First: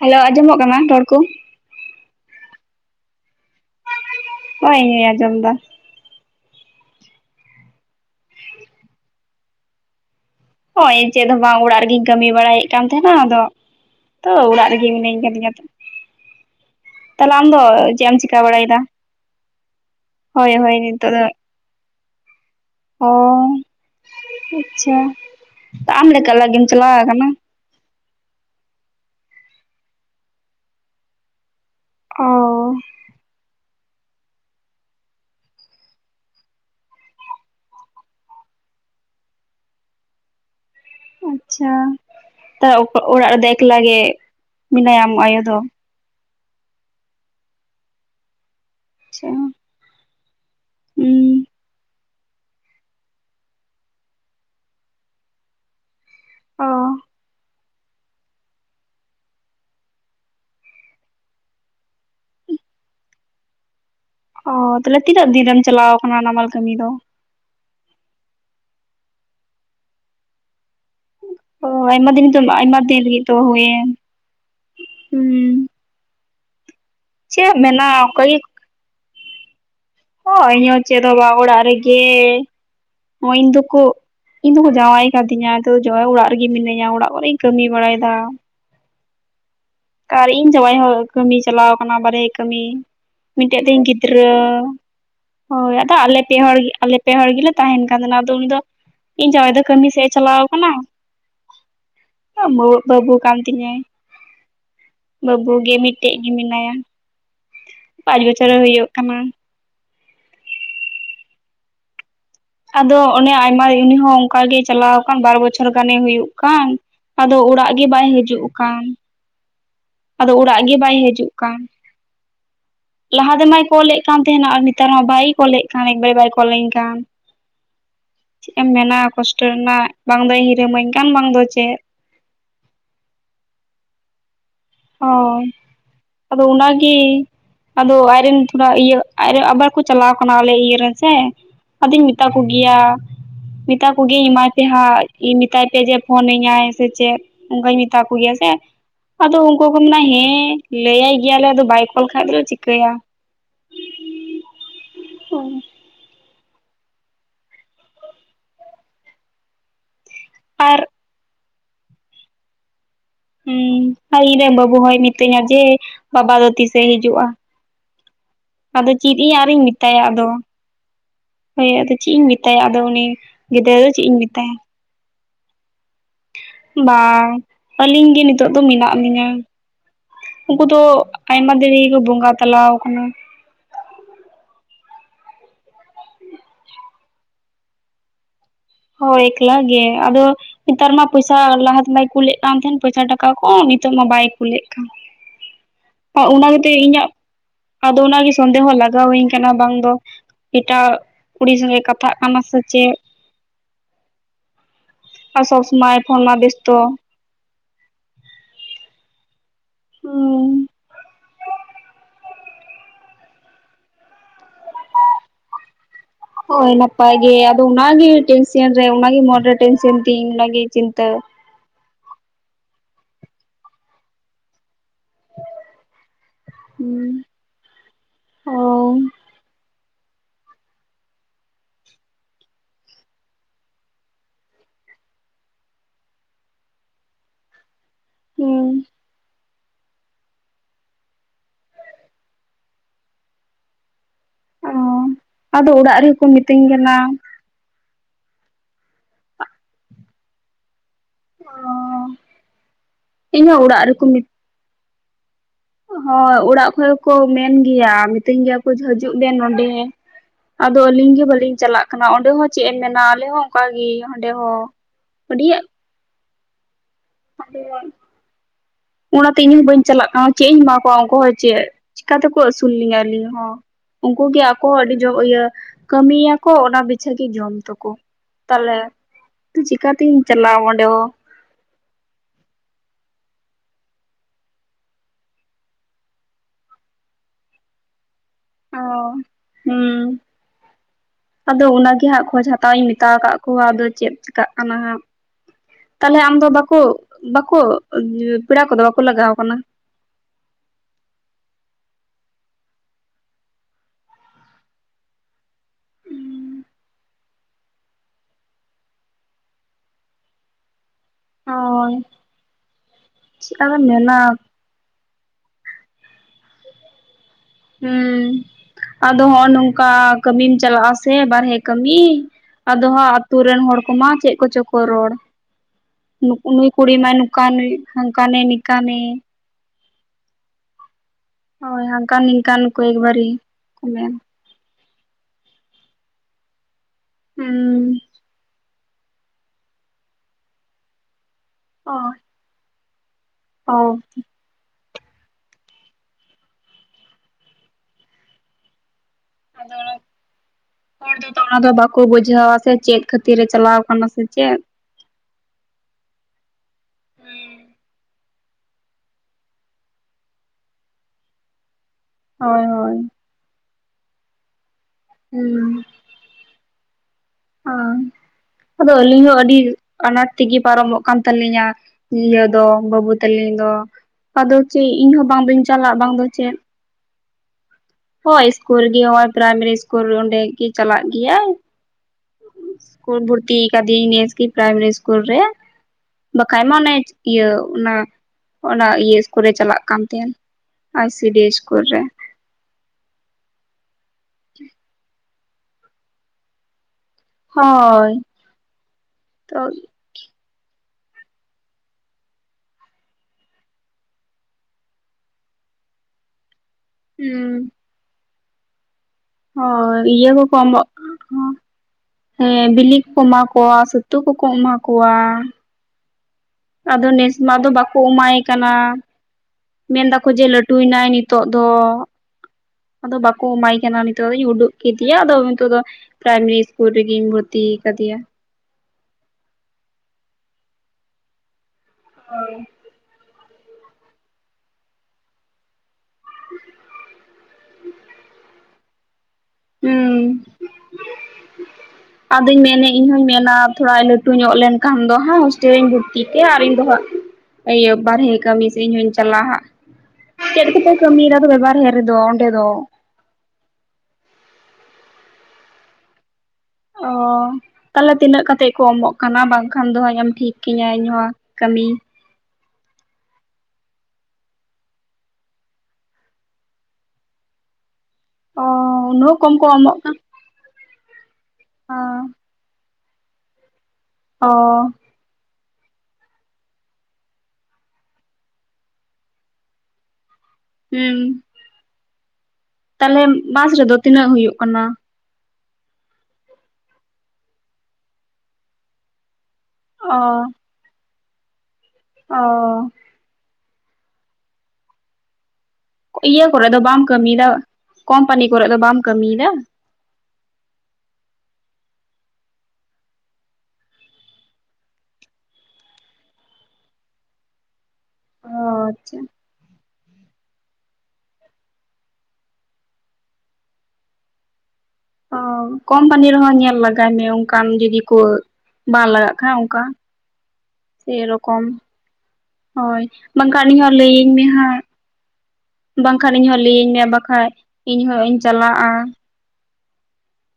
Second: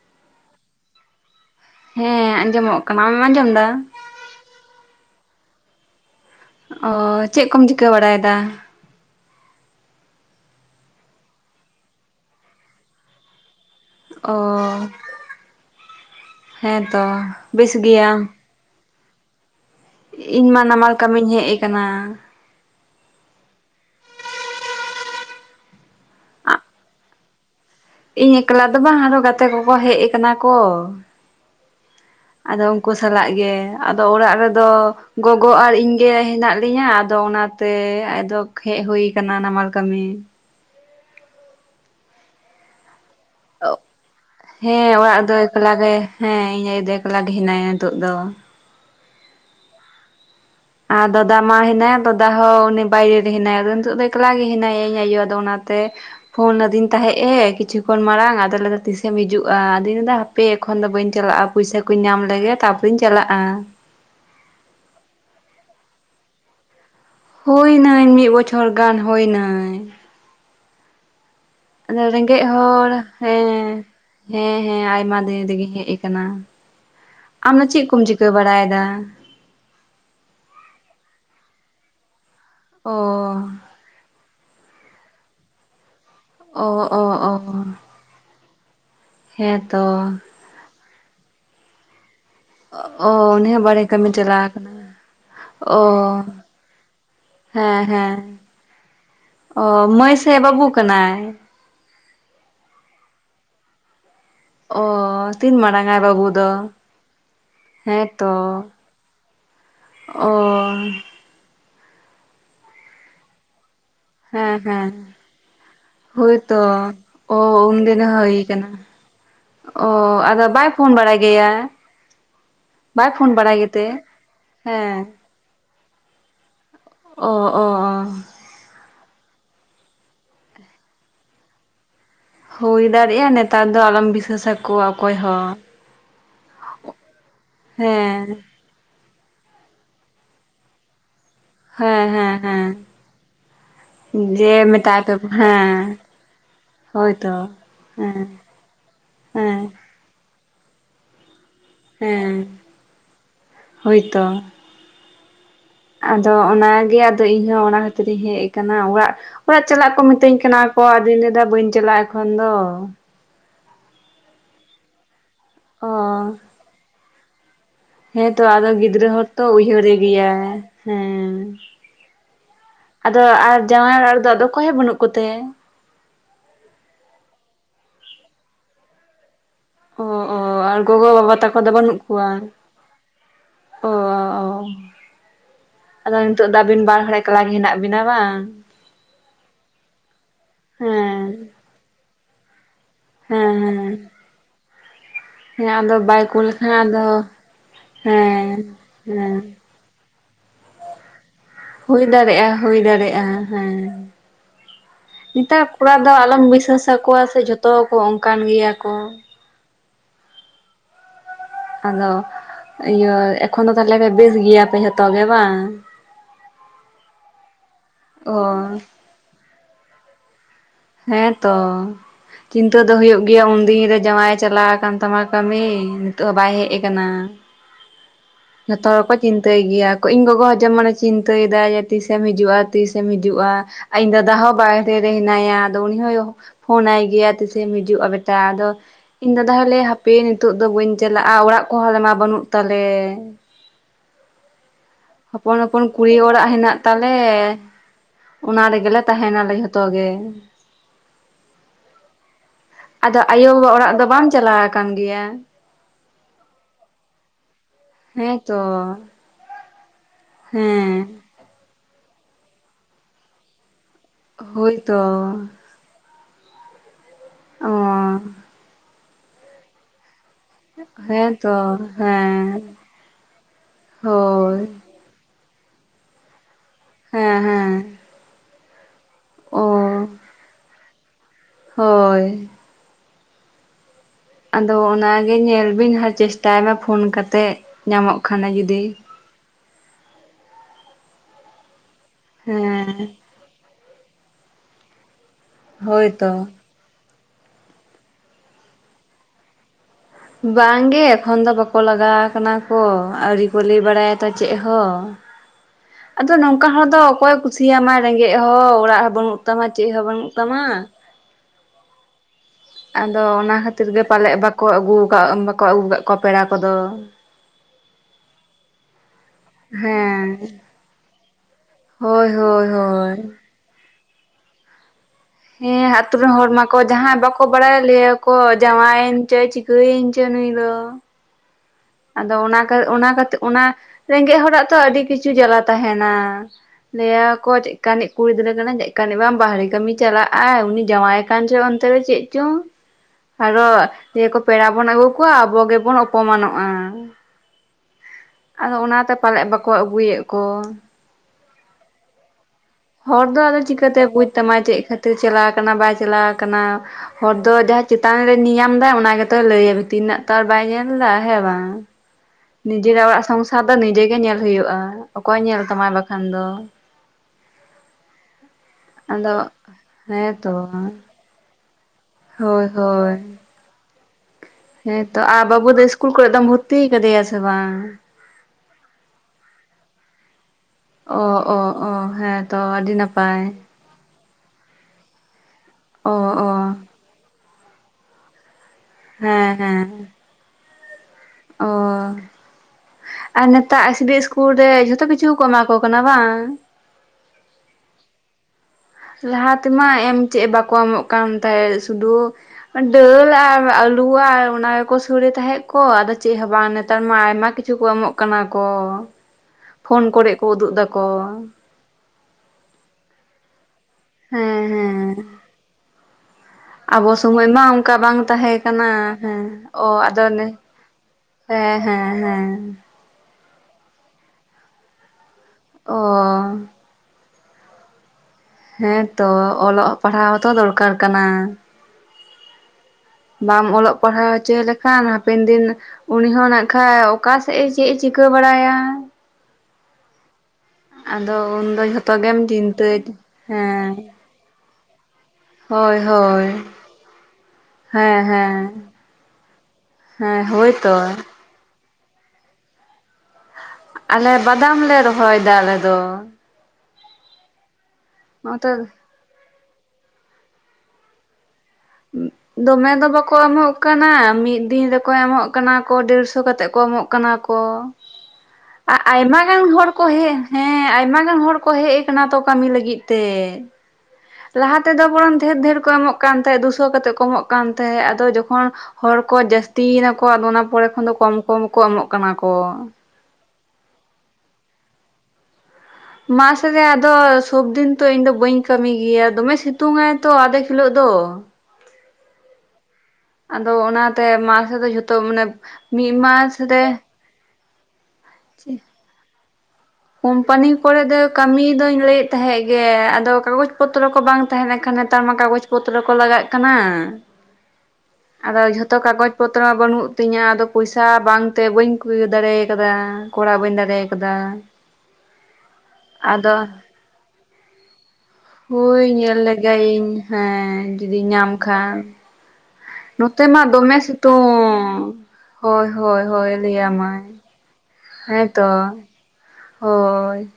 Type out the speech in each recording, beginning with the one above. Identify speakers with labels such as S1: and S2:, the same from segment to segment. S1: Hello ᱟᱸᱡᱚᱢᱚᱜ ᱠᱟᱱᱟ ᱨᱚᱲ ᱠᱚ?
S2: ᱦᱮᱸ ᱟᱸᱡᱚᱢᱚᱜ ᱠᱟᱱᱟ, ᱟᱢᱮᱢ ᱟᱸᱡᱚᱢ ᱫᱟ?
S1: ᱦᱚᱠᱚᱭ ᱤᱧ ᱦᱚᱞ ᱟᱸᱡᱚᱢ ᱫᱟ ᱾
S2: ᱚ ᱪᱮᱫ ᱠᱚᱢ ᱪᱤᱠᱟᱹ ᱵᱟᱲᱟᱭᱫᱟ?
S1: ᱦᱳᱭ ᱪᱮᱫ ᱦᱚᱸ ᱵᱟᱝ ᱚᱲᱟᱜ ᱨᱮᱜᱤᱧ ᱠᱟᱹᱢᱤ ᱵᱟᱲᱟᱭᱮᱫ ᱠᱟᱱ ᱛᱟᱦᱮᱱᱟ ᱟᱫᱚ ᱛᱚ
S2: ᱚ
S1: ᱚᱲᱟᱜ ᱨᱮᱜᱮ ᱢᱤᱱᱟᱹᱧ ᱠᱟᱱᱫᱤᱧᱟ ᱛᱚ
S2: ᱦᱮᱸᱛᱚ
S1: ᱾ ᱛᱟᱦᱚᱞᱮ ᱟᱢ ᱫᱚ
S2: ᱵᱮᱥ
S1: ᱪᱮᱫ
S2: ᱜᱮᱭᱟᱢ
S1: ᱮᱢ ᱪᱤᱠᱠᱟ ᱵᱟᱲᱟᱭᱫᱟ?
S2: ᱤᱧ ᱢᱟ ᱱᱟᱢᱟᱞ
S1: ᱱᱤᱛᱚᱜ ᱫᱚ
S2: ᱠᱟᱹᱢᱤᱧ ᱦᱮᱡ ᱠᱟᱱᱟ ᱾
S1: ᱚ ᱟᱪᱪᱷᱟ ᱛᱚ ᱟᱢ ᱞᱮᱠᱟ ᱜᱮᱢ ᱪᱟᱞᱟᱣ ᱠᱟᱱᱟ?
S2: ᱤᱧ ᱮᱠᱞᱟ ᱫᱚ ᱵᱟᱝ ᱟᱨᱚ ᱜᱟᱛᱮ ᱠᱚᱠᱚ ᱦᱮᱡ ᱠᱟᱱᱟ ᱠᱚ ᱾
S1: ᱚ
S2: ᱟᱫᱚ ᱩᱱᱠᱩ ᱥᱟᱞᱟᱜ ᱜᱮ ᱟᱫᱚ ᱚᱲᱟᱜ ᱨᱮᱫᱚ ᱜᱚᱜᱚ ᱟᱨ ᱤᱧᱜᱮ ᱦᱮᱱᱟᱜ ᱞᱤᱧᱟᱹ ᱟᱫᱚ ᱚᱱᱟᱛᱮ ᱟᱡᱫᱚ ᱦᱮᱡ ᱦᱳᱭ ᱠᱟᱱᱟ ᱱᱟᱢᱟᱞ ᱠᱟᱹᱢᱤ ᱾
S1: ᱟᱪᱪᱷᱟ ᱛ ᱚᱲᱟᱜ ᱨᱮᱫᱚ ᱮᱠᱞᱟ ᱜᱮ
S2: ᱦᱮᱸ
S1: ᱢᱮᱱᱟᱭᱟ ᱟᱢ
S2: ᱚᱲᱟᱜ ᱨᱮᱫᱚ
S1: ᱟᱭᱳ ᱫᱚ?
S2: ᱮᱠᱞᱟ ᱜᱮ ᱦᱮᱸ ᱤᱧ ᱟᱭᱳ ᱫᱚ ᱮᱠᱞᱟ ᱦᱮᱱᱟᱭᱟ ᱱᱤᱛᱚᱜ ᱫᱚ ᱾
S1: ᱟᱪᱪᱷᱟ
S2: ᱟᱨ
S1: ᱦᱩᱸ
S2: ᱫᱟᱫᱟ ᱢᱟ ᱦᱮᱱᱟᱭᱟ ᱫᱟᱫᱟ ᱦᱚᱸ ᱩᱱᱤ ᱵᱟᱭᱨᱮ ᱨᱮ ᱦᱮᱱᱟᱭᱟ ᱟᱫᱚ ᱱᱤᱛᱚᱜ ᱫᱚ ᱮᱠᱞᱟ ᱜᱮ ᱦᱮᱱᱟᱭᱟ ᱤᱧ ᱟᱭᱳ ᱟᱫᱚ ᱚᱱᱟᱛᱮ ᱾ ᱯᱷᱳᱱᱟ
S1: ᱚ
S2: ᱟᱹᱫᱤᱧ ᱛᱟᱦᱮᱸᱜ ᱮ ᱠᱤᱪᱷᱩ ᱠᱷᱚᱱ ᱢᱟᱲᱟᱝ ᱟᱫᱚ ᱞᱟᱹᱭᱟᱫᱟ ᱛᱤᱥᱮᱢ ᱦᱤᱡᱩᱜᱼᱟ? ᱟᱫᱚᱧᱢᱮᱱ ᱫᱟ ᱦᱟᱯᱮ ᱮᱠᱷᱚᱱ ᱫᱚ ᱵᱟᱹᱧ ᱪᱟᱞᱟᱜᱼᱟ ᱯᱩᱭᱥᱟ ᱠᱩᱧ ᱧᱟᱢ ᱞᱮᱜᱮ ᱛᱟᱯᱚᱨᱮᱧ ᱪᱟᱞᱟᱜᱼᱟ ᱾
S1: ᱚ ᱛᱟᱦᱚᱞᱮ ᱛᱤᱱᱟᱹᱜ ᱫᱤᱱ ᱨᱮᱢ ᱪᱟᱞᱟᱣ ᱠᱟᱱᱟ ᱱᱟᱢᱟᱞ ᱠᱟᱹᱢᱤ ᱫᱚ?
S2: ᱦᱩᱭᱱᱟᱹᱧ ᱢᱤᱫ ᱵᱚᱪᱷᱚᱨ ᱜᱟᱱ ᱦᱩᱭᱱᱟᱹᱧ ᱾
S1: ᱚ
S2: ᱟᱫᱚ
S1: ᱟᱭᱢᱟ ᱫᱤᱱ ᱫᱚ
S2: ᱨᱮᱸᱜᱮᱡ
S1: ᱟᱭᱢᱟ
S2: ᱦᱚᱲ
S1: ᱫᱤᱱ ᱨᱮᱜᱮ ᱛᱚ
S2: ᱦᱮᱸ
S1: ᱦᱩᱭᱮᱱ
S2: ᱾ ᱦᱮᱸ ᱦᱮᱸ ᱟᱭᱢᱟ
S1: ᱦᱩᱸ
S2: ᱫᱤᱱ ᱨᱮᱜᱮᱧ ᱦᱮᱡ ᱠᱟᱱᱟ ᱾ ᱟᱢ ᱫᱚ ᱪᱮᱫ
S1: ᱢᱮᱱᱟ
S2: ᱠᱚᱢ
S1: ᱚᱱᱠᱟ
S2: ᱪᱤᱠᱟᱹ
S1: ᱜᱮ
S2: ᱵᱟᱲᱟᱭᱫᱟ?
S1: ᱦᱳᱭ ᱤᱧ ᱦᱚ ᱪᱮᱫ ᱦᱚ ᱵᱟᱝ ᱚᱲᱟᱜ ᱨᱮᱜᱮ
S2: ᱚ
S1: ᱱᱚᱜ-ᱚᱭ ᱤᱧ ᱫᱚᱠᱚ ᱤᱧ ᱫᱚᱠᱚ ᱡᱟᱶᱟᱭ ᱠᱟᱫᱤᱧᱟ ᱟᱫᱚ ᱡᱟᱶᱟᱭ ᱚᱲᱟᱜ ᱨᱮᱜᱮ
S2: ᱚ
S1: ᱢᱤᱱᱟᱹᱧᱟ
S2: ᱚ
S1: ᱚᱲᱟᱜ
S2: ᱚ
S1: ᱠᱚᱨᱮᱧ ᱠᱟᱹᱢᱤ ᱵᱟᱲᱟᱭᱮᱫᱟ ᱾
S2: ᱦᱮᱸᱛᱚ
S1: ᱟᱨ ᱤᱧ ᱡᱟᱵᱟᱭ ᱦᱚᱸ ᱠᱟᱹᱢᱤ ᱪᱟᱞᱟᱣ ᱟᱠᱟᱱᱟ ᱵᱟᱨᱦᱮ ᱠᱟᱹᱢᱤ,
S2: ᱚ ᱩᱱᱤ
S1: ᱢᱤᱫᱴᱮᱡ
S2: ᱦᱚᱸ
S1: ᱛᱤᱧ
S2: ᱵᱟᱨᱦᱮ ᱠᱟᱹᱢᱤ
S1: ᱜᱤᱫᱽᱨᱟᱹ
S2: ᱪᱟᱞᱟᱣ
S1: ᱾
S2: ᱟᱠᱟᱱᱟ
S1: ᱦᱳᱭ
S2: ᱚ
S1: ᱟᱫᱚ ᱟᱞᱮ ᱯᱮ ᱦᱚᱲ ᱟᱞᱮ ᱯᱮ ᱦᱚᱲ ᱜᱮᱞᱮ ᱛᱟᱦᱮᱱ
S2: ᱦᱮᱸ
S1: ᱠᱟᱱ ᱛᱟᱦᱮᱱᱟ ᱟᱫᱚ
S2: ᱦᱮᱸ
S1: ᱩᱱ ᱫᱚ ᱤᱧ ᱡᱟᱶᱟᱭ ᱫᱚ
S2: ᱚ
S1: ᱠᱟᱹᱢᱤ ᱥᱮᱫ ᱮ
S2: ᱢᱟᱹᱭ ᱥᱮ
S1: ᱪᱟᱞᱟᱣ
S2: ᱵᱟᱹᱵᱩ
S1: ᱠᱟᱱᱟᱭ, ᱵᱟ ᱵᱟᱹᱵᱩ ᱠᱟᱱ ᱛᱤᱧᱟᱹᱭ ᱾
S2: ᱚᱻ ᱛᱤᱱ ᱢᱟᱨᱟᱝ ᱟᱭ
S1: ᱢᱤᱫᱴᱮᱡ
S2: ᱵᱟᱹᱵᱩ
S1: ᱜᱮ
S2: ᱫᱚ?
S1: ᱢᱮᱱᱟᱭᱟ ᱯᱟᱸᱪ
S2: ᱦᱮᱸᱛᱚ
S1: ᱵᱚᱪᱷᱚᱨᱮ ᱦᱩᱭᱩᱜ ᱠᱟᱱᱟ
S2: ᱚ
S1: ᱟᱫᱚ ᱚᱱᱮ ᱟᱡᱢᱟ ᱩᱱᱤ ᱦᱚᱸ
S2: ᱦᱮᱸ
S1: ᱚᱱᱠᱟᱜᱮ
S2: ᱦᱮᱸ
S1: ᱪᱟᱞᱟᱣ ᱠᱟᱱ ᱵᱟᱨ ᱵᱚᱪᱷᱚᱨ ᱜᱟᱱᱮ ᱦᱩᱭᱩᱜ
S2: ᱦᱳᱭᱛᱚ
S1: ᱠᱟᱱ ᱾ ᱟᱫᱚ
S2: ᱚ
S1: ᱚᱲᱟᱜ ᱜᱮ
S2: ᱩᱱᱫᱤᱱ
S1: ᱵᱟᱭ
S2: ᱦᱩᱭ
S1: ᱦᱤᱡᱩᱜ
S2: ᱠᱟᱱᱟ
S1: ᱠᱟᱱ ᱾
S2: ᱚ
S1: ᱟᱫᱚ ᱚᱲᱟᱜ ᱜᱮ
S2: ᱯᱷᱳᱱ
S1: ᱵᱟᱭ
S2: ᱵᱟᱲᱟᱭ
S1: ᱦᱤᱡᱩᱜ
S2: ᱜᱮᱭᱟ?
S1: ᱠᱟᱱ ᱾
S2: ᱵᱟᱭ
S1: ᱞᱟᱦᱟ
S2: ᱯᱷᱳᱱ
S1: ᱨᱮ
S2: ᱵᱟᱲᱟᱭ
S1: ᱢᱟᱭ
S2: ᱜᱮᱛᱮ
S1: ᱠᱚᱞᱮᱫ ᱠᱟᱱ ᱛᱟᱦᱮᱱᱟ ᱟᱨ ᱱᱮᱛᱟᱨ
S2: ᱦᱮᱸ
S1: ᱢᱟ ᱵᱟᱭ ᱠᱚᱞᱮᱫ ᱠᱟᱱ ᱮᱠᱵᱟᱨᱮ ᱵᱟᱭ ᱠᱚᱞᱤᱧ ᱠᱟᱱ
S2: ᱚ ᱚ ᱚ
S1: ᱾ ᱪᱮᱫ ᱮᱢ ᱢᱮᱱᱟ ᱠᱚᱥᱴᱚ ᱨᱮᱱᱟᱜ ᱵᱟᱝ ᱫᱚᱭ ᱦᱤᱨᱚᱢ ᱤᱧ ᱠᱟᱱᱟ ᱵᱟᱝ ᱫᱚ ᱪᱮᱫ ᱾
S2: ᱦᱩᱭ ᱫᱟᱨᱮᱭᱟᱜ-ᱟ ᱱᱮᱛᱟᱨ ᱫᱚ ᱟᱞᱚᱢ ᱵᱤᱥᱟᱥ ᱟᱠᱚ
S1: ᱦᱳᱭ ᱟᱫᱚ ᱚᱱᱟᱜᱤ ᱟᱫᱚ
S2: ᱦᱮᱸ
S1: ᱟᱭᱨᱮᱱ ᱛᱷ ᱤᱭᱟᱹ ᱟᱡ ᱨᱮᱱ ᱟᱵᱟ ᱠᱚ ᱪᱟᱞᱟᱣ ᱠᱟᱱᱟ ᱟᱞᱮ ᱤᱭᱮ ᱨᱮᱱ ᱥᱮ ᱟᱫᱚᱧ
S2: ᱦᱮᱸ
S1: ᱢᱮᱛᱟ
S2: ᱦᱮᱸ ᱦᱮᱸ
S1: ᱠᱚᱜᱮᱭᱟ ᱢᱮᱛᱟ ᱠᱚᱜᱤᱭᱟᱹᱧ ᱮᱢᱟᱭ
S2: ᱡᱮ
S1: ᱯᱮ ᱦᱟᱸᱜ
S2: ᱢᱮᱛᱟᱭ ᱯᱮ
S1: ᱤᱧ ᱢᱮᱛᱟᱭ ᱯᱮ
S2: ᱦᱮᱸ
S1: ᱡᱮ ᱯᱷᱳᱱ ᱤᱧᱟᱭ ᱥᱮ ᱪᱮᱫ
S2: ᱦᱳᱭᱛᱚ
S1: ᱚᱱᱠᱟᱧ ᱢᱮ ᱢᱮᱛᱟ ᱠᱚ
S2: ᱦᱮᱸ
S1: ᱜᱮᱭᱟ ᱥᱮ ᱟᱫᱚ
S2: ᱦᱮᱸ
S1: ᱩᱱᱠᱩ ᱠᱚ ᱢᱮᱱᱟ ᱦᱮᱸ ᱞᱟᱹᱭᱟᱭ ᱜᱮᱭᱟᱞᱮ ᱟᱫᱚ ᱵᱟᱭᱼᱼ
S2: ᱦᱮᱸ ᱦᱳᱭᱛᱚᱼᱼ
S1: ᱚ
S2: ᱟᱫᱚ ᱚᱱᱟ ᱜᱮ ᱟᱫᱚ ᱤᱧᱦᱚᱸ ᱚᱱᱟ ᱠᱷᱟᱹᱛᱤᱨ ᱤᱧ ᱦᱮᱡ ᱟᱠᱟᱱᱟ ᱚᱲᱟᱜ ᱚᱲᱟᱜ ᱪᱟᱞᱟᱜ ᱠᱚᱼᱼ ᱢᱤᱛᱟᱧ ᱠᱟᱱᱟ
S1: ᱟᱨ
S2: ᱠᱚ ᱟᱫᱚᱧ ᱞᱟᱹᱭ ᱮᱫᱟ ᱵᱟᱹᱧ ᱪᱟᱞᱟᱜᱼᱟ ᱮᱠᱷᱚᱱ ᱫᱚᱼᱼ
S1: ᱦᱩᱸ ᱟᱨ ᱤᱧ ᱨᱮᱱ ᱵᱟᱹᱵᱩ ᱦᱚᱭ ᱢᱤᱛᱟᱹᱧᱟ ᱡᱮ
S2: ᱚ
S1: ᱵᱟᱵᱟ ᱫᱚ ᱛᱤᱥᱮ ᱦᱤᱡᱩᱜᱼᱟ
S2: [unintelligible] ᱦᱮᱸᱛᱚ ᱟᱫᱚ ᱜᱤᱫᱽᱨᱟᱹ
S1: ᱪᱮᱫ
S2: ᱦᱚᱲ
S1: ᱤᱧ
S2: ᱛᱚ
S1: ᱟᱨᱤᱧ
S2: ᱩᱭᱦᱟᱹᱨᱮ
S1: ᱢᱮᱛᱟᱭᱟ ᱟᱫᱚ
S2: ᱜᱮᱭᱟᱭ ᱦᱮᱸᱼᱼ
S1: ᱦᱳᱭ ᱟᱫᱚ ᱪᱮᱫ ᱤᱧ ᱢᱮᱛᱟᱭᱟ ᱩᱱᱤ
S2: ᱟᱫᱚ ᱟᱨ
S1: ᱜᱤᱫᱽᱨᱟᱹ
S2: ᱡᱟᱶᱟᱭ
S1: ᱪᱮᱫ
S2: ᱚᱲᱟᱜ
S1: ᱤᱧ
S2: ᱨᱮ ᱫᱚ ᱟᱫᱚ
S1: ᱢᱮᱛᱟᱭᱟ
S2: ᱚᱠᱚᱭ ᱦᱚᱸ ᱵᱟᱹᱱᱩᱜ ᱠᱚ ᱛᱮᱼᱼ
S1: ᱵᱟᱝ ᱟᱹᱞᱤᱧ ᱜᱮ ᱱᱤᱛᱚᱜ ᱫᱚ ᱢᱮᱱᱟᱜ ᱞᱤᱧᱟᱹ
S2: ᱚ ᱚ
S1: ᱩᱱᱠᱩ
S2: ᱟᱨ
S1: ᱫᱚ
S2: ᱜᱚᱜᱚ ᱵᱟᱵᱟ
S1: ᱟᱭᱢᱟ
S2: ᱛᱟᱠᱚ ᱫᱚ
S1: ᱫᱤᱱ ᱨᱮᱜᱤ
S2: ᱵᱟᱹᱱᱩᱜ
S1: ᱠᱚ
S2: ᱠᱚᱣᱟ
S1: ᱵᱚᱸᱜᱟ ᱛᱟᱞᱟᱣ ᱟᱠᱟᱱᱟ
S2: ᱚ ᱚ ᱟᱫᱚ ᱱᱤᱛᱚᱜ ᱫᱚ ᱟᱹᱵᱤᱱ ᱵᱟᱨ ᱦᱚᱲ ᱮᱠᱞᱟ ᱜᱮ ᱦᱮᱱᱟᱜ ᱵᱤᱱᱟ ᱵᱟᱝᱼᱼ
S1: ᱦᱳᱭ ᱮᱠᱞᱟ ᱜᱮ ᱟᱫᱚ ᱱᱮᱛᱟᱨ ᱢᱟ
S2: ᱦᱮᱸ
S1: ᱯᱚᱭᱥᱟ ᱞᱟᱦᱟ ᱛᱮ ᱢᱟᱭ ᱠᱩᱞᱮᱫ ᱠᱟᱱ ᱛᱟᱦᱮᱸᱱ ᱯᱚᱭᱥᱟ ᱴᱟᱠᱟᱼᱼ ᱠᱟ ᱠᱚ
S2: ᱦᱮᱸ ᱦᱮᱸ
S1: ᱱᱤᱛᱚᱜ ᱢᱟ ᱵᱟᱭ ᱠᱩᱞᱮᱫ ᱠᱟᱱ
S2: ᱦᱮᱸ ᱟᱫᱚ ᱵᱟᱭ
S1: ᱚᱱᱟ
S2: ᱠᱩᱞ
S1: ᱜᱮᱛᱚ
S2: ᱠᱷᱟᱱ ᱟᱫᱚᱼᱼ
S1: ᱤᱧᱟᱹᱜ ᱟᱫᱚ ᱚᱱᱟ ᱜᱮ ᱥᱚᱱᱫᱮ ᱦᱚᱸ ᱞᱟᱜᱟᱣ ᱤᱧ ᱠᱟᱱᱟ ᱵᱟᱝ ᱫᱚ ᱮᱴᱟᱜᱼᱼ
S2: ᱦᱩᱭ ᱫᱟᱲᱮᱭᱟᱜᱼᱟ ᱦᱩᱭ ᱫᱟᱲᱮᱭᱟᱜᱼᱟ ᱦᱮᱸ
S1: ᱟᱨ ᱥᱚᱵᱽ
S2: ᱱᱮᱛᱟᱨ ᱠᱚᱲᱟ
S1: ᱥᱚᱢᱚᱭ
S2: ᱫᱚ
S1: ᱯᱷᱳᱱ ᱢᱟ
S2: ᱟᱞᱚᱢ
S1: ᱵᱮᱥᱛᱚ
S2: ᱵᱤᱥᱥᱟᱥ ᱟᱠᱚᱣᱟ ᱥᱮ ᱡᱷᱚᱛᱚ ᱠᱚ ᱚᱱᱠᱟᱱ ᱜᱮᱭᱟ ᱠᱚ
S1: ᱦᱩᱸ
S2: ᱟᱫᱚ ᱤᱭᱟᱹ ᱮᱠᱷᱚᱱ ᱫᱚ ᱛᱟᱦᱚᱞᱮ ᱯᱮ ᱵᱤᱨ ᱜᱮᱭᱟ ᱯᱮ ᱡᱷᱚᱛᱚ ᱜᱮ ᱵᱟᱝᱼᱼ
S1: ᱦᱳᱭ ᱱᱟᱯᱟᱭ ᱜᱮ ᱟᱫᱚ ᱚᱱᱟ ᱜᱮ
S2: ᱚ
S1: ᱴᱮᱱᱥᱚᱱ ᱨᱮ ᱚᱱᱟ ᱜᱮ [unintelligible] ᱴᱮᱱᱥᱮᱱ ᱛᱤᱧ ᱚᱱᱟ ᱜᱮ ᱪᱤᱱᱼᱼ
S2: ᱦᱮᱸ ᱛᱚ ᱪᱤᱱᱛᱟᱹ ᱫᱚ ᱦᱩᱭᱩᱜ ᱜᱮᱭᱟ ᱩᱱᱫᱤᱱ ᱨᱮ ᱡᱟᱶᱟᱭ ᱮ ᱪᱟᱞᱟᱣ ᱟᱠᱟᱱ ᱛᱟᱢᱟ ᱠᱟᱹᱢᱤᱼᱼ ᱱᱤᱛᱚᱜ ᱦᱚᱸ ᱵᱟᱭ ᱦᱮᱡ ᱟᱠᱟᱱᱟ
S1: ᱦᱩᱸ ᱚ
S2: ᱡᱷᱚᱛᱚ ᱦᱚᱲ ᱠᱚ ᱪᱤᱱᱛᱟᱹᱭ ᱜᱮᱭᱟ ᱤᱧ ᱜᱚᱜᱚ ᱦᱚᱸ ᱡᱮᱢᱚᱱᱮ ᱪᱤᱱᱛᱟᱹᱭ ᱮᱫᱟ ᱡᱮ ᱛᱤᱥᱮᱢ ᱦᱤᱡᱩᱜᱼᱟ ᱛᱤᱥᱮᱢ ᱦᱤᱡᱩᱜᱼᱟ ᱟᱨ ᱤᱧ ᱫᱟᱫᱟ ᱦᱚᱸ ᱵᱟᱦᱨᱮ ᱨᱮ ᱦᱮᱱᱟᱭᱟ ᱟᱫᱚ ᱩᱱᱤ ᱦᱳᱭ ᱯᱷᱳᱱ ᱟᱭ ᱜᱮᱭᱟ [unintelligible] [unintelligible] ᱢᱤᱡᱩᱜ ᱟ ᱵᱮᱴᱟ
S1: ᱦᱩᱸ
S2: ᱟᱫᱚ ᱤᱧ ᱫᱚᱼᱼ ᱛᱟᱦᱚᱞᱮ ᱦᱟᱯᱮ ᱱᱤᱛᱚᱜ ᱫᱚ ᱵᱟᱹᱧ ᱪᱟᱞᱟᱜᱼᱟ ᱚᱲᱟᱜ ᱠᱚ ᱦᱚᱸ ᱟᱞᱮ ᱢᱟ ᱵᱟᱹᱱᱩᱜ ᱛᱟᱞᱮᱼᱼ
S1: ᱚ
S2: ᱦᱚᱯᱚᱱ
S1: ᱟᱫᱚ
S2: ᱦᱚᱯᱚᱱ
S1: ᱨᱮᱠᱚ
S2: ᱠᱩᱲᱤᱭᱟᱹ ᱚᱲᱟᱜ
S1: ᱢᱤᱛᱟᱹᱧ
S2: ᱦᱮᱱᱟᱜ
S1: ᱠᱟᱱᱟ
S2: ᱛᱟᱞᱮᱼᱼ ᱚᱱᱟ ᱨᱮᱜᱮ ᱞᱮ ᱛᱟᱦᱮᱱᱟᱞᱮ ᱡᱷᱚᱛᱚ ᱜᱮᱼᱼ ᱟᱫᱚ
S1: ᱤᱧ ᱦᱚᱸ
S2: ᱟᱭᱳ-ᱵᱟᱵᱟ ᱚᱲᱟᱜ ᱫᱚ
S1: ᱨᱮᱠᱚ
S2: ᱵᱟᱢ
S1: ᱢᱤᱛ
S2: ᱪᱟᱞᱟᱣ ᱟᱠᱟᱱ ᱜᱮᱭᱟ
S1: ᱦᱳᱭ ᱚᱲᱟᱜ ᱠᱷᱚᱡ ᱦᱚᱸ ᱠᱚ ᱢᱮᱱ ᱜᱮᱭᱟ ᱢᱤᱛᱟᱹᱧ
S2: ᱦᱮᱸᱛᱚ
S1: ᱜᱮᱭᱟ ᱠᱚ ᱦᱤᱡᱩᱜ ᱵᱮᱱ ᱱᱚᱸᱰᱮ ᱟᱫᱚ ᱟᱹᱞᱤᱧ
S2: ᱦᱮᱸ
S1: ᱜᱮ ᱵᱟᱹᱞᱤᱧ ᱪᱟᱞᱟᱜ ᱠᱟᱱᱟ ᱚᱸᱰᱮ ᱦᱚᱸ ᱪᱮᱫ ᱮᱢ ᱢᱮᱱᱟ ᱟᱞᱮ ᱦᱚᱸ ᱚᱱᱠᱟ ᱜᱮ ᱚᱸᱰᱮ ᱦᱚᱸ
S2: ᱦᱳᱭᱛᱚ
S1: ᱟᱹᱰᱤᱼᱼ ᱟᱫᱚ
S2: ᱚ
S1: ᱵᱟᱝ ᱚᱱᱟ ᱛᱮ ᱤᱧ ᱦᱚᱸ ᱵᱟᱹᱧ ᱪᱟᱞᱟᱜ ᱠᱟᱱᱟ ᱪᱮᱫ ᱤᱧ ᱮᱢᱟ ᱠᱚᱣᱟ ᱩᱱᱠᱩ ᱦᱚᱸ
S2: ᱦᱮᱸᱛᱚ
S1: ᱪᱮᱫ ᱪᱮᱠᱟ ᱛᱮᱠᱚ
S2: ᱦᱮᱸ
S1: ᱟᱹᱥᱩᱞ ᱞᱤᱧᱟ ᱟᱹᱞᱤᱧ ᱦᱚᱸ ᱩᱱᱠᱩ ᱜᱮ ᱟᱠᱚ
S2: ᱦᱳᱭ
S1: ᱦᱚᱸ ᱟᱹᱰᱤᱼᱼ ᱤᱭᱟᱹ ᱠᱟᱹᱢᱤᱭ ᱟᱠᱚ ᱚᱱᱟ ᱵᱤᱪᱷᱟᱹ ᱜᱮ
S2: ᱦᱮᱸ
S1: ᱡᱚᱢ ᱛᱟᱠᱚ
S2: ᱦᱮᱸ
S1: ᱛᱟᱦᱚᱞᱮᱼᱼ ᱛᱚ
S2: ᱚ
S1: ᱪᱮᱠᱟᱛᱤᱧ ᱪᱟᱞᱟᱜᱼᱟ ᱚᱸᱰᱮ ᱦᱚᱸᱼᱼ
S2: ᱦᱳᱭ ᱟᱫᱚ ᱚᱱᱟ ᱜᱮ ᱧᱮᱞ ᱵᱤᱱ ᱦᱟᱨ ᱪᱮᱥᱴᱟᱭ ᱢᱟ ᱯᱷᱳᱱ ᱠᱟᱛᱮᱜ ᱧᱟᱢᱚᱜ ᱠᱷᱟᱱᱮ ᱡᱩᱫᱤ
S1: ᱦᱮᱸ ᱟᱫᱚ ᱚᱱᱟ ᱜᱮᱼᱼ ᱦᱟᱸᱜ ᱠᱷᱚᱡᱽ ᱦᱟᱛᱟᱣ ᱤᱧ
S2: ᱦᱮᱸ
S1: ᱢᱮᱛᱟᱣ ᱟᱠᱟᱫ ᱠᱚᱣᱟ ᱟᱫᱚ ᱪᱮᱫ ᱪᱮᱠᱟᱹᱜ ᱠᱟᱱᱟ ᱦᱟᱸᱜ ᱛᱟᱦᱞᱮ
S2: ᱦᱳᱭᱛᱚ
S1: ᱟᱢ ᱫᱚ ᱵᱟᱠᱚ, ᱵᱟᱠᱚ ᱯᱮᱲᱟ ᱠᱚᱫᱚ ᱵᱟᱠᱚ ᱞᱟᱜᱟᱣ ᱟᱠᱟᱱᱟ ᱾
S2: ᱵᱟᱝ ᱜᱮ ᱮᱠᱷᱚᱱ ᱫᱚ ᱵᱟᱠᱚ ᱞᱟᱜᱟᱣ ᱣᱟᱠᱟᱱᱟ ᱠᱚ ᱟᱹᱣᱨᱤ ᱠᱚ ᱞᱟᱹᱭ ᱵᱟᱲᱟᱭᱟ ᱛᱚ ᱪᱮᱜ ᱦᱚᱸ ᱾ ᱟᱫᱚ ᱱᱚᱝᱠᱟ ᱦᱚᱲ ᱫᱚ ᱚᱠᱚᱭ ᱠᱩᱥᱤᱭᱟᱢᱟᱭ ᱨᱮᱸᱜᱮᱡ ᱦᱚᱸ ᱚᱲᱟᱜ ᱦᱚᱸ ᱵᱟᱹᱱᱩᱜ ᱛᱟᱢᱟ ᱪᱮᱫ ᱦᱚᱸ ᱵᱟᱹᱱᱩᱜ ᱛᱟᱢᱟ
S1: ᱦᱳᱭ
S2: ᱾ ᱟᱫᱚ ᱚᱱᱟ
S1: ᱪᱮᱫ ᱟᱫᱚᱢ
S2: ᱠᱷᱟᱹᱛᱤᱨ ᱜᱮ
S1: ᱢᱮᱱᱟ
S2: ᱯᱟᱞᱮᱫ ᱵᱟᱠ ᱠᱚ ᱟᱹᱜᱩ ᱟᱠᱟᱜ, ᱵᱟᱠᱚ ᱟᱹᱜᱩ ᱟᱠᱟᱜ ᱠᱚᱣᱟ ᱯᱮᱲᱟ ᱠᱚᱫᱚ ᱾
S1: ᱦᱩᱸ ᱟᱫᱚ ᱦᱚᱜ ᱱᱚᱝᱠᱟ
S2: ᱦᱮᱸ
S1: ᱠᱟᱹᱢᱤᱢ ᱪᱟᱞᱟᱜᱼᱟ ᱥᱮ ᱵᱟᱨᱦᱮ ᱠᱟᱹᱢᱤ,
S2: ᱦᱳᱭ ᱦᱳᱭ
S1: ᱟᱫᱚ ᱦᱟᱸᱜ
S2: ᱦᱳᱭ
S1: ᱟᱹᱛᱩ ᱨᱮᱱ ᱦᱚᱲ ᱠᱚᱢᱟ ᱪᱮᱫ ᱠᱚᱪᱚ ᱠᱚ ᱨᱚᱲ,
S2: ᱦᱮᱸ ᱟᱹᱛᱩ ᱨᱮᱱ ᱦᱚᱲ
S1: ᱱᱩᱭ
S2: ᱢᱟᱠᱚ
S1: ᱠᱩᱲᱤ ᱢᱟᱭ
S2: ᱡᱟᱦᱟᱸᱭ ᱵᱟᱠᱚ
S1: ᱱᱚᱝᱠᱟ ᱱᱩᱭ
S2: ᱵᱟᱲᱟᱭᱟ ᱞᱟᱹᱭᱟᱠᱚ
S1: ᱦᱟᱝᱠᱟᱱᱮ ᱱᱤᱝᱠᱟᱱᱮ
S2: ᱡᱟᱶᱟᱭ ᱮᱱᱪᱚᱭ ᱪᱤᱠᱟᱹ ᱠᱟᱹᱭ ᱮᱱᱪᱚᱭ ᱱᱩᱭ ᱫᱚ ᱾
S1: ᱦᱳᱭ ᱦᱟᱝᱠᱟ
S2: ᱟᱫᱚ ᱚᱱᱟ
S1: ᱱᱤᱝᱠᱟᱱ ᱠᱚ
S2: ᱠᱟᱜ ᱚᱱᱟ
S1: ᱮᱠᱵᱟᱨᱮ
S2: ᱠᱟᱛᱮ ᱚᱱᱟ
S1: ᱠᱚ ᱢᱮᱱ
S2: ᱨᱮᱸᱜᱮᱡ ᱦᱚᱲᱟᱜ ᱛᱚ ᱟᱹᱰᱤ ᱠᱤᱪᱷᱩ ᱡᱟᱞᱟ ᱛᱟᱦᱮᱸᱱᱟ ᱾ ᱞᱟᱹᱭᱟᱠᱚ
S1: ᱦᱩᱸ
S2: ᱪᱮᱜ ᱠᱟᱱᱤᱡ ᱠᱩᱲᱤ ᱜᱤᱫᱽᱨᱟᱹ ᱠᱟᱱᱟᱭ ᱪᱮᱫᱠᱟᱱᱤᱡ ᱵᱟᱝ ᱵᱟᱦᱨᱮ ᱠᱟᱹᱢᱤ ᱪᱟᱞᱟᱜᱼᱟᱭ ᱩᱱᱤ ᱡᱟᱶᱟᱭ ᱠᱟᱱ ᱪᱚᱭ ᱚᱱᱛᱮ ᱨᱮ
S1: ᱦᱳᱭ
S2: ᱪᱮᱫ ᱪᱚᱝ ᱟᱨᱚ
S1: ᱦᱳᱭ
S2: ᱞᱮᱹᱭᱟ ᱠᱚ ᱯᱮᱲᱟ ᱵᱚᱱ ᱟᱹᱜᱩ ᱠᱚᱣᱟ ᱟᱵᱚ ᱜᱮᱵᱚᱱ ᱚᱯᱚᱢᱟᱱᱚᱜ ᱟᱫᱚ ᱚᱱᱟ ᱛᱮ ᱯᱟᱞᱮᱜ ᱵᱟᱠᱚ
S1: ᱟᱫᱚ
S2: ᱟᱹᱜᱩᱭᱮᱜ ᱠᱚ ᱾
S1: ᱦᱚᱲ ᱫᱚ ᱛᱚ ᱚᱱᱟ ᱫᱚ ᱵᱟᱠᱚ ᱵᱩᱡᱷᱟᱹᱣᱟ ᱥᱮ ᱪᱮᱫ ᱠᱷᱟᱹᱛᱤᱨᱮ ᱪᱟᱞᱟᱣ ᱟᱠᱟᱱᱟ ᱥᱮ ᱪᱮᱫ ᱾
S2: ᱛᱮ ᱪᱟᱞᱟᱣ ᱠᱟᱱᱟ ᱵᱟᱭ ᱪᱟᱞᱟᱣ ᱠᱟᱱᱟ ᱾ ᱦᱚᱲ ᱫᱚ ᱡᱟᱦᱟᱸ ᱪᱮᱛᱟᱱ ᱨᱮ ᱧᱮᱧᱟᱢ ᱫᱟᱭ ᱚᱱᱟ ᱜᱮᱛᱚᱭ ᱞᱟᱹᱭᱟ ᱵᱷᱤᱛᱤᱨ ᱨᱮᱱᱟᱜ ᱛᱚ ᱟᱨ ᱵᱟᱭ ᱧᱮᱞ ᱮᱫᱟ ᱦᱮᱸ ᱵᱟᱝ ᱾
S1: ᱦᱳᱭ᱾ ᱦᱳᱭ
S2: ᱱᱤᱡᱮᱨᱟᱜ ᱚᱲᱟᱜ ᱥᱚᱝᱥᱟᱨ ᱫᱚ ᱱᱤᱡᱮ ᱜᱮ ᱧᱮᱞ ᱦᱩᱭᱩᱜᱼᱟ ᱚᱠᱚᱭ ᱧᱮᱞ
S1: ᱦᱩᱸ
S2: ᱛᱟᱢᱟᱭ ᱵᱟᱠᱷᱟᱱ ᱫᱚ ᱾
S1: ᱚ ᱟᱫᱚ ᱟᱹᱞᱤᱧ ᱦᱚᱸ ᱟᱹᱰᱤ ᱟᱱᱟᱴ
S2: ᱦᱮᱸᱛᱚ
S1: ᱛᱮᱜᱮ ᱯᱟᱨᱚᱢᱚᱜ ᱠᱟᱱ ᱛᱟᱹᱞᱤᱧᱟ ᱤᱭᱟᱹ ᱫᱚ
S2: ᱦᱳᱭ
S1: ᱵᱟᱹᱵᱩ
S2: ᱦᱳᱭ
S1: ᱛᱟᱹᱞᱤᱧ ᱫᱚ, ᱟᱫᱚ ᱪᱮᱫ ᱤᱧ ᱦᱚᱸ ᱵᱟᱝ ᱫᱩᱧ ᱪᱟᱞᱟᱜ ᱵᱟᱝ ᱫᱚ ᱪᱮᱫ ᱾
S2: ᱛᱤᱭ ᱠᱟᱫᱮᱭᱟ ᱥᱮ ᱵᱟᱝ?
S1: ᱦᱚᱭ ᱤᱥᱠᱩᱞ ᱨᱮᱜᱮ ᱦᱚᱜ-ᱚᱭ ᱯᱨᱟᱭᱢᱟᱨᱤ ᱤᱥᱠᱩᱞ ᱨᱮ ᱚᱸᱰᱮ ᱜᱤ
S2: ᱚ ᱚ ᱚ ᱦᱮᱸ ᱛᱚ ᱟᱹᱰᱤ
S1: ᱤᱥᱠᱩᱞ
S2: ᱱᱟᱯᱟᱭ ᱾
S1: ᱵᱷᱚᱨᱛᱤ ᱠᱟᱫᱤᱭᱟᱹᱧ ᱱᱮᱥ ᱜᱤ ᱯᱨᱟᱭᱢᱟᱨᱤ ᱤᱥᱠᱩᱞ ᱨᱮ ᱾
S2: ᱚ ᱚ ᱾
S1: ᱵᱟᱠᱷᱟᱡ ᱢᱟ ᱚᱱᱮ ᱤᱭᱟᱹ ᱚᱱᱟ ᱚᱱᱟ ᱤᱭᱟᱹ ᱤᱥᱠᱩᱞ
S2: ᱦᱮᱸ
S1: ᱨᱮ ᱪᱟᱞᱟᱜ
S2: ᱦᱮᱸ
S1: ᱠᱟᱱ ᱛᱟᱦᱮᱸᱱ ᱟᱭ ᱥᱤ ᱰᱤ ᱾
S2: ᱚ, ᱟᱨ ᱱᱮᱛᱟᱨ ᱟᱭ ᱥᱤ ᱰᱤ ᱤᱥᱠᱩᱞ ᱨᱮ ᱡᱷᱚᱛᱚ ᱠᱤᱪᱷᱩ ᱠᱚ ᱮᱢᱟ ᱠᱚ ᱠᱟᱱᱟ ᱵᱟᱝ ᱾
S1: ᱦᱚᱭ ᱾
S2: ᱞᱟᱦᱟ ᱛᱮᱢᱟ ᱮᱢ ᱪᱮᱫ ᱵᱟᱠᱚ ᱮᱢᱚᱜ ᱠᱟᱱ ᱛᱟᱦᱮᱸᱫ ᱥᱩᱫᱩ ᱰᱟᱹᱞ ᱟᱨ ᱟᱞᱩ ᱟᱨ ᱚᱱᱟ ᱜᱮᱠᱚ ᱥᱟᱲᱮ ᱛᱟᱦᱮᱸᱜ ᱠᱚ ᱟᱫᱚ ᱪᱮᱫ ᱦᱚᱸ ᱵᱟᱝ ᱱᱮ ᱛᱟᱨ ᱢᱟ
S1: ᱦᱩᱸ
S2: ᱟᱭᱢᱟ ᱠᱤᱪᱷᱩ ᱠᱚ ᱮᱢᱚᱜ ᱠᱟᱱᱟ ᱠᱚ ᱾
S1: ᱦᱚᱭ ᱤᱭᱟᱹ ᱠᱚᱠᱚ ᱮᱢᱚᱜ ᱦᱚᱸ, ᱦᱮ ᱵᱤᱞᱤ ᱠᱚᱠᱚ ᱮᱢᱟ ᱠᱚᱣᱟ ᱾ ᱛᱩ ᱠᱚᱠᱚ
S2: ᱦᱮᱸ
S1: ᱮᱢᱟ
S2: ᱦᱮᱸ
S1: ᱠᱚᱣᱟ ᱾
S2: [inaudible] ᱟᱵᱚ ᱥᱚᱢᱚᱭ ᱢᱟ
S1: ᱟᱫᱚ
S2: ᱚᱝᱠᱟ
S1: ᱵᱟᱠᱚ
S2: ᱵᱟᱝ
S1: ᱮᱢᱟᱭ
S2: ᱛᱟᱦᱮᱸ ᱠᱟᱱᱟ ᱦᱮᱸ ᱚ
S1: ᱢᱮᱱ
S2: ᱟᱫᱚ
S1: ᱫᱟᱠᱚ
S2: ᱚᱱᱮ
S1: ᱡᱮ ᱞᱟᱹᱴᱩᱭᱮᱱᱟᱭ ᱱᱤᱛᱚᱜ ᱫᱚ
S2: ᱦᱮᱸ ᱦᱮᱸ ᱦᱮᱸ ᱾
S1: ᱟᱫᱚ ᱵᱟᱠᱚ ᱮᱢᱟᱭ ᱠᱟᱱᱟ ᱱᱤᱛᱚᱜ ᱫᱩᱧ ᱩᱰᱩᱜ ᱠᱮᱫᱮᱭᱟ ᱟᱫᱚ ᱱᱤᱛᱚᱜ ᱫᱚ
S2: ᱚ
S1: ᱯᱨᱟᱭᱢᱟᱨᱤ ᱤᱥ ᱠᱩᱞ ᱨᱤᱜᱤᱧ ᱵᱷᱩᱨᱛᱤ ᱭᱟᱠᱟ ᱫᱮᱭᱟ᱾
S2: ᱦᱮᱸᱛᱚ ᱚᱞᱚᱜ ᱯᱟᱲᱦᱟᱣ ᱦᱚᱸᱛᱚ ᱫᱚᱨᱠᱟᱨ ᱠᱟᱱᱟ᱾
S1: ᱦᱚᱭ ᱾
S2: ᱵᱟᱢ ᱚᱞᱚᱜ ᱯᱟᱲᱦᱟᱣ ᱦᱚᱪᱚᱭ ᱞᱮᱠᱷᱟᱱ ᱦᱟᱯᱮᱱ ᱫᱤᱱ ᱩᱱᱤ ᱦᱚᱸ ᱱᱟᱠᱷᱟᱡ ᱚᱠᱟ ᱥᱮᱜ ᱮ ᱪᱮᱫ ᱮ ᱪᱤᱠᱟᱹ ᱵᱟᱲᱟᱭᱟ?
S1: ᱦᱩᱸ
S2: ᱟᱫᱚ ᱩᱱᱫᱚ ᱡᱷᱚᱛᱚ ᱜᱮᱢ
S1: ᱟᱫᱚᱧ ᱢᱮᱱᱮᱫ
S2: ᱪᱤᱱᱛᱟᱹᱭᱮᱫ
S1: ᱤᱧ ᱦᱚᱧ ᱢᱮᱱᱟ
S2: ᱦᱮᱸ ᱾
S1: ᱛᱷᱚᱲᱟᱭ ᱞᱟᱹᱴᱩ ᱧᱚᱜ ᱞᱮᱱᱠᱷᱟᱱ ᱫᱚ ᱦᱟᱸ ᱯᱩᱴᱷᱟᱹᱣᱧ ᱵᱷᱩᱨᱛᱤ
S2: ᱦᱳᱭ
S1: ᱠᱮᱭᱟ ᱟᱨ ᱤᱧ ᱫᱚ ᱦᱟᱸᱜ ᱤᱭᱟᱹ
S2: ᱦᱮᱸ
S1: ᱵᱟᱨᱦᱮ
S2: ᱦᱮᱸ
S1: ᱠᱟᱹᱢᱤ ᱥᱮᱨᱮᱧ ᱦᱚᱧ ᱪᱟᱞᱟᱜ ᱦᱟᱸᱜ
S2: ᱦᱮᱸ
S1: ᱪᱮᱫ ᱠᱚᱯᱮ
S2: ᱦᱳᱭᱛᱚ
S1: ᱠᱟᱹᱢᱤᱭᱮ ᱫᱟ ᱵᱟᱦᱨᱮ ᱨᱮᱫᱚ ᱚᱸᱰᱮ ᱫᱚ?
S2: ᱟᱞᱮ ᱵᱟᱫᱟᱢ ᱞᱮ ᱨᱚᱦᱚᱭᱮᱫᱟ ᱟᱞᱮ ᱫᱚ᱾
S1: ᱚᱻ ᱛᱟᱦᱚᱞᱮ ᱛᱤᱱᱟᱹᱜ ᱠᱟᱛᱮ
S2: ᱱᱚᱛᱮ
S1: ᱠᱚ ᱮᱢᱚᱜ ᱠᱟᱱᱟ ᱵᱟᱝᱠᱷᱟᱱ ᱫᱚ ᱟᱢᱮᱢ ᱴᱷᱤᱠ ᱠᱤᱧᱟᱹ ᱤᱧ ᱦᱚᱸ ᱠᱟᱹᱢᱤ᱾
S2: ᱩᱸᱜ ᱫᱚᱢᱮ ᱫᱚ ᱵᱟᱠᱚ ᱮᱢᱚᱜ ᱠᱟᱱᱟ, ᱢᱤᱫ ᱫᱤᱱ ᱨᱮᱠᱚ ᱮᱢᱚᱜ ᱠᱟᱱᱟ ᱠᱚ ᱰᱮᱲᱥᱚ ᱠᱟᱛᱮ ᱠᱚ ᱮᱢᱚᱜ ᱠᱟᱱᱟ ᱠᱚ᱾
S1: ᱚ
S2: ᱟᱨ
S1: ᱩᱱᱟᱹᱜ
S2: ᱟᱭᱢᱟ
S1: ᱠᱚᱢ
S2: ᱜᱟᱱ ᱦᱚᱲ
S1: ᱮᱢᱚᱜ
S2: ᱠᱚ
S1: ᱠᱟᱱᱟ
S2: ᱦᱮᱡ ᱦᱮᱸ ᱟᱭᱢᱟ ᱜᱟᱱ ᱦᱚᱲ ᱠᱚ ᱦᱮᱡ ᱠᱟᱱᱟ ᱛᱚ ᱠᱟᱹᱢᱤ ᱞᱟᱹᱜᱤᱫ ᱛᱮ,
S1: ᱚ
S2: ᱞᱟᱦᱟ ᱛᱮᱫᱚ ᱵᱚᱨᱚᱱ ᱰᱷᱮᱨ ᱰᱷᱮᱨ ᱠᱚ ᱮᱢᱚᱜ ᱠᱟᱱ ᱛᱟᱦᱮᱸᱜ ᱫᱩᱥᱚ ᱠᱟᱛᱮᱫ ᱠᱚᱢᱚᱜ ᱠᱟᱱ ᱛᱟᱦᱮᱸᱜ, ᱟᱫᱚ ᱡᱚᱠᱷᱚᱱ ᱦᱚᱲ ᱠᱚ ᱡᱟᱹᱥᱛᱤ ᱭᱮᱱᱟ ᱠᱚ ᱟᱫᱚ ᱚᱱᱟ ᱠᱚᱨᱮ ᱠᱷᱚᱱ ᱫᱚ ᱠᱚᱢ ᱠᱚᱢ ᱠᱚ ᱮᱢᱚᱜ ᱠᱟᱱᱟ ᱠᱚ᱾
S1: ᱛᱟᱞᱚᱞᱮ ᱢᱟᱥ ᱨᱮᱫᱚ ᱛᱤᱱᱟᱹᱜ ᱦᱩᱭᱩᱜ ᱠᱟᱱᱟ?
S2: ᱢᱟᱥ ᱨᱮ ᱟᱫᱚ ᱥᱚᱵᱫᱤᱱ ᱛᱚ ᱤᱧ ᱫᱚ ᱵᱟᱹᱧ ᱠᱟᱹᱢᱤ ᱜᱮᱭᱟ, ᱫᱚᱢᱮ ᱥᱤᱛᱩᱝ ᱟᱭ
S1: ᱚ
S2: ᱛᱚ ᱟᱫᱮᱜ ᱦᱤᱞᱳᱜ ᱫᱚ᱾
S1: ᱚ᱾
S2: ᱟᱫᱚ ᱚᱱᱟᱛᱮ ᱢᱟᱥ ᱨᱮ ᱡᱷᱚᱛᱚ ᱢᱟᱱᱮ ᱢᱤᱫ
S1: ᱤᱭᱟᱹ
S2: ᱢᱟᱥ
S1: ᱠᱚᱨᱮ ᱫᱚ
S2: ᱨᱮ
S1: ᱵᱟᱢ ᱠᱟᱹᱢᱤᱭᱫᱟ ᱠᱚᱢᱯᱟᱱᱤ ᱠᱚᱨᱮ ᱫᱚ ᱵᱟᱢ ᱠᱟᱹᱢᱤᱭᱫᱟ?
S2: ᱠᱳᱢᱯᱟᱱᱤ ᱠᱚᱨᱮ ᱫᱚ ᱠᱟᱹᱢᱤ ᱫᱚᱧ ᱞᱟᱹᱭᱮᱫ ᱛᱟᱦᱮᱸᱜ ᱜᱮ ᱟᱫᱚ ᱠᱟᱜᱚᱡ ᱯᱚᱛᱨᱚ ᱠᱚ ᱵᱟᱝ ᱛᱟᱦᱮᱸᱱᱟ ᱞᱮᱱᱠᱷᱟᱱ ᱱᱮᱛᱟᱨ ᱢᱟ ᱠᱟᱜᱚᱡ ᱯᱚᱛᱨᱚ ᱠᱚ ᱞᱟᱜᱟᱜ ᱠᱟᱱᱟ,
S1: ᱚ
S2: ᱟᱫᱚ ᱡᱷᱚᱛᱚ
S1: ᱟᱪᱪᱷᱟ
S2: ᱠᱟᱜᱚᱡ ᱯᱚᱛᱨ ᱢᱟ ᱵᱟᱹᱱᱩᱜ ᱛᱤᱧᱟᱹ ᱟᱫᱚ ᱯᱚᱭᱥᱟ ᱵᱟᱝ ᱛᱮ ᱵᱟᱹᱧ ᱠᱤ ᱫᱟᱲᱮ ᱠᱟᱫᱟ ᱠᱚᱨᱟᱣ ᱵᱟᱹᱧ ᱫᱟᱲᱮ ᱠᱟᱫᱟ᱾
S1: ᱚ ᱠᱚᱢᱯᱟᱱᱤ ᱨᱮᱦᱚᱸ
S2: ᱟᱫᱚ
S1: ᱧᱮᱞ ᱞᱟᱜᱟᱭ ᱢᱮ ᱚᱱᱠᱟᱱ ᱡᱩᱫᱤ ᱠᱚ
S2: ᱦᱳᱭ
S1: ᱵᱟᱝ ᱞᱟᱜᱟᱜ
S2: ᱧᱮᱞ
S1: ᱠᱷᱟᱱ ᱚᱱᱠᱟ
S2: ᱞᱮᱜᱟᱭᱤᱧ ᱦᱮᱸ ᱡᱩᱫᱤ ᱧᱟᱢ
S1: ᱥᱮᱨᱚᱠᱚᱢ
S2: ᱠᱷᱟᱱ᱾
S1: ᱦᱳᱭ
S2: ᱱᱚᱛᱮ ᱢᱟ
S1: ᱵᱟᱝᱠᱷᱟᱱ ᱤᱧᱦᱚᱸ
S2: ᱫᱚᱢᱮ
S1: ᱞᱟᱹᱭᱟᱹᱧ ᱢᱮ ᱦᱟᱸᱜ᱾
S2: ᱥᱤᱛᱩᱝ ᱦᱳᱭ ᱦᱳᱭ
S1: ᱵᱟᱝᱠᱷᱟᱱ
S2: ᱦᱳᱭ
S1: ᱤᱧᱦᱚᱸ ᱞᱟᱹᱭᱟᱹᱧ ᱢᱮ
S2: ᱞᱟᱹᱭᱟᱢᱟᱭ
S1: ᱵᱟᱠᱷᱟᱡ ᱤᱧ ᱦᱚᱸᱧ
S2: ᱦᱮᱸᱛᱚ
S1: ᱪᱟᱞᱟᱜᱼᱟ᱾
S2: ᱦᱳᱭ᱾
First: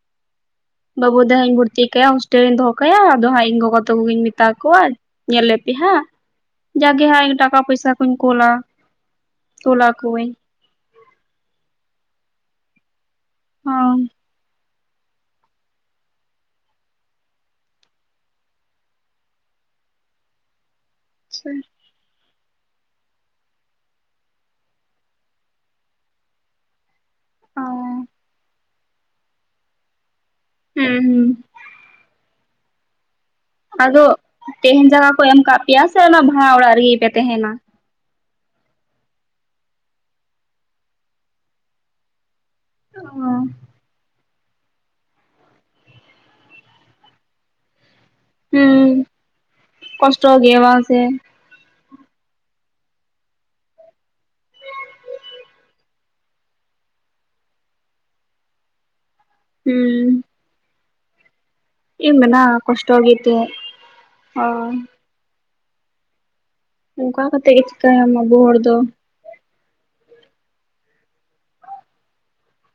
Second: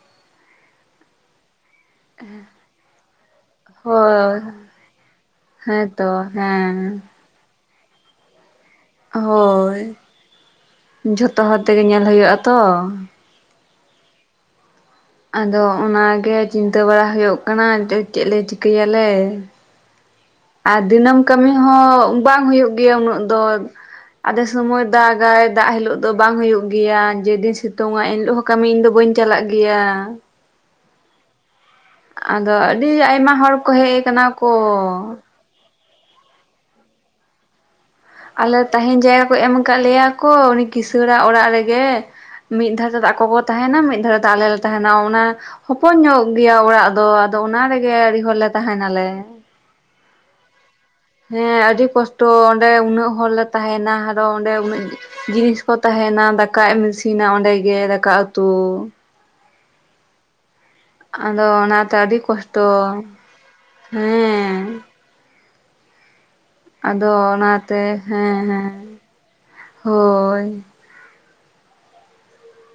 S1: ᱵᱟᱵᱩ ᱫᱚ ᱦᱮᱧ ᱵᱷᱩᱨ ᱵᱷᱤᱛᱨᱤ ᱠᱟᱭᱟ ᱦᱳᱥᱴᱮᱞ ᱨᱤᱧ ᱫᱚᱦᱚ ᱠᱟᱭᱟ ᱟᱫᱚ ᱦᱟᱸᱜ ᱤᱧ ᱜᱚᱜᱚ ᱛᱟᱠᱚᱜᱤᱧ
S2: ᱦᱳᱭ
S1: ᱢᱮᱛᱟ ᱠᱚᱣᱟ ᱧᱮᱞ ᱞᱮᱯᱮ ᱦᱟᱸᱜ᱾
S2: ᱦᱮᱸᱛᱚ ᱦᱮᱸ
S1: ᱡᱟᱜᱮ ᱦᱟᱸᱜ ᱤᱧ ᱴᱟᱠᱟ ᱯᱚᱭᱥᱟ ᱠᱩᱧ ᱠᱳᱞᱟ᱾ ᱠᱳᱞ
S2: ᱦᱳᱭ
S1: ᱟᱠᱚᱣᱟᱹᱧ
S2: ᱡᱷᱚᱛᱚ ᱦᱚᱲ ᱛᱮᱜᱮ ᱧᱮᱞ ᱦᱩᱭᱩᱜᱼᱟ ᱛᱚ᱾
S1: ᱦᱚᱸ᱾
S2: ᱟᱫᱚ ᱚᱱᱟᱜᱮ ᱪᱤᱱᱛᱟᱹ ᱵᱟᱲᱟ ᱦᱩᱭᱩᱜ ᱠᱟᱱᱟ ᱡᱮ ᱪᱮᱫ ᱞᱮ ᱪᱤᱠᱟᱹᱭᱟ ᱞᱮ᱾ ᱟᱨ ᱫᱤᱱᱟᱹᱢ ᱠᱟᱹᱢᱤ ᱦᱚᱸ ᱵᱟᱝ ᱦᱩᱭᱩᱜ ᱜᱮᱭᱟ ᱩᱱᱟᱹᱜ ᱫᱚ ᱟᱫᱷᱮ ᱥᱚᱢᱚᱭ ᱫᱟᱜᱟᱭ ᱫᱟᱜ ᱦᱤᱞᱳᱜ ᱫᱚ ᱵᱟᱝ ᱦᱩᱭᱩᱜ ᱜᱤᱭᱟ᱾ ᱡᱮᱫᱤᱱ
S1: ᱚ
S2: ᱥᱤᱛᱩᱝᱼᱟ
S1: ᱦᱩᱸ
S2: ᱮᱱᱦᱤᱞᱳᱜ ᱦᱚᱸ ᱠᱟᱹᱢᱤ ᱤᱧ ᱫᱚ ᱵᱟᱹᱧ ᱪᱟᱞᱟᱜ ᱜᱮᱭᱟ᱾
S1: ᱦᱮᱸ ᱦᱩᱸ᱾
S2: ᱟᱫᱚ ᱟᱹᱰᱤ ᱟᱭᱢᱟ ᱦᱚᱲ ᱠᱚ ᱦᱮᱡ
S1: ᱟᱫᱚ
S2: ᱟᱠᱟᱱᱟ ᱠᱚ
S1: ᱛᱮᱦᱮᱱ ᱡᱟᱭᱜᱟ ᱠᱚ ᱮᱢ ᱟᱠᱟᱜ ᱯᱮᱭᱟ ᱥᱮ ᱚᱱᱟ ᱵᱷᱟᱲᱟ ᱚᱲᱟᱜ ᱨᱮᱜᱮ ᱯᱮ ᱛᱮᱦᱮᱱᱟ?
S2: ᱟᱞᱮ ᱛᱟᱦᱮᱸᱱ ᱡᱟᱭᱜᱟ ᱠᱚ ᱮᱢ ᱠᱟᱫ ᱞᱮᱭᱟ ᱠᱚ ᱩᱱᱤ ᱠᱤᱥᱟᱹᱬᱟ ᱚᱲᱟᱜ ᱨᱮᱜᱮ᱾ ᱢᱤᱫ ᱫᱷᱟᱨᱮ ᱫᱚ ᱟᱠᱚ ᱠᱚ ᱛᱟᱦᱮᱱᱟ ᱢᱤᱫ ᱫᱷᱟᱨᱮ ᱟᱞᱮ ᱞᱮ ᱛᱟᱦᱮᱱᱟ ᱚᱱᱟ ᱦᱚᱯᱚᱱ ᱧᱚᱜ ᱜᱮᱭᱟ ᱚᱲᱟᱜ ᱫᱚ ᱟᱫᱚ ᱚᱱᱟ ᱨᱮᱜᱮ ᱦᱚᱲ ᱞᱮ
S1: ᱦᱩᱸ
S2: ᱛᱟᱦᱮᱸᱱᱟᱞᱮ᱾
S1: ᱠᱚᱥᱴᱚ ᱜᱮᱭᱟ ᱵᱟᱝ ᱥᱮ?
S2: ᱦᱮᱸ ᱟᱹᱰᱤ ᱠᱚᱥᱴᱚ ᱚᱸᱰᱮ ᱩᱱᱟᱹᱜ ᱦᱚᱲᱞᱮ ᱛᱟᱦᱮᱸᱱᱟ ᱟᱨᱚ ᱚᱸᱰᱮ ᱩᱱᱟᱹᱜ ᱡᱤᱱᱤᱥ ᱠᱚ ᱛᱟᱦᱮᱸᱱᱟ ᱫᱟᱠᱟ ᱮᱢ ᱤᱥᱤᱱᱟ ᱚᱸᱰᱮᱜᱮ ᱫᱟᱠᱟ ᱩᱛᱩ᱾
S1: ᱦᱩᱸ
S2: ᱟᱫᱚ ᱚᱱᱟᱛᱮ
S1: ᱪᱮᱫ ᱮᱢ
S2: ᱟᱹᱰᱤ
S1: ᱢᱮᱱᱟ
S2: ᱠᱚᱥᱴᱚ,
S1: ᱜᱮᱛᱚ
S2: ᱦᱮᱸᱼᱼ
S1: ᱦᱳᱭ
S2: ᱟᱫᱚ
S1: ᱚᱱᱠᱟ ᱠᱟᱛᱮᱜ ᱜᱮ
S2: ᱚᱱᱟᱛᱮ,
S1: ᱪᱤᱠᱟᱭᱟᱢ ᱟᱵᱚ
S2: ᱦᱮᱸ
S1: ᱦᱚᱲ ᱫᱚ
S2: ᱦᱮᱸ ᱦᱳᱭ ᱾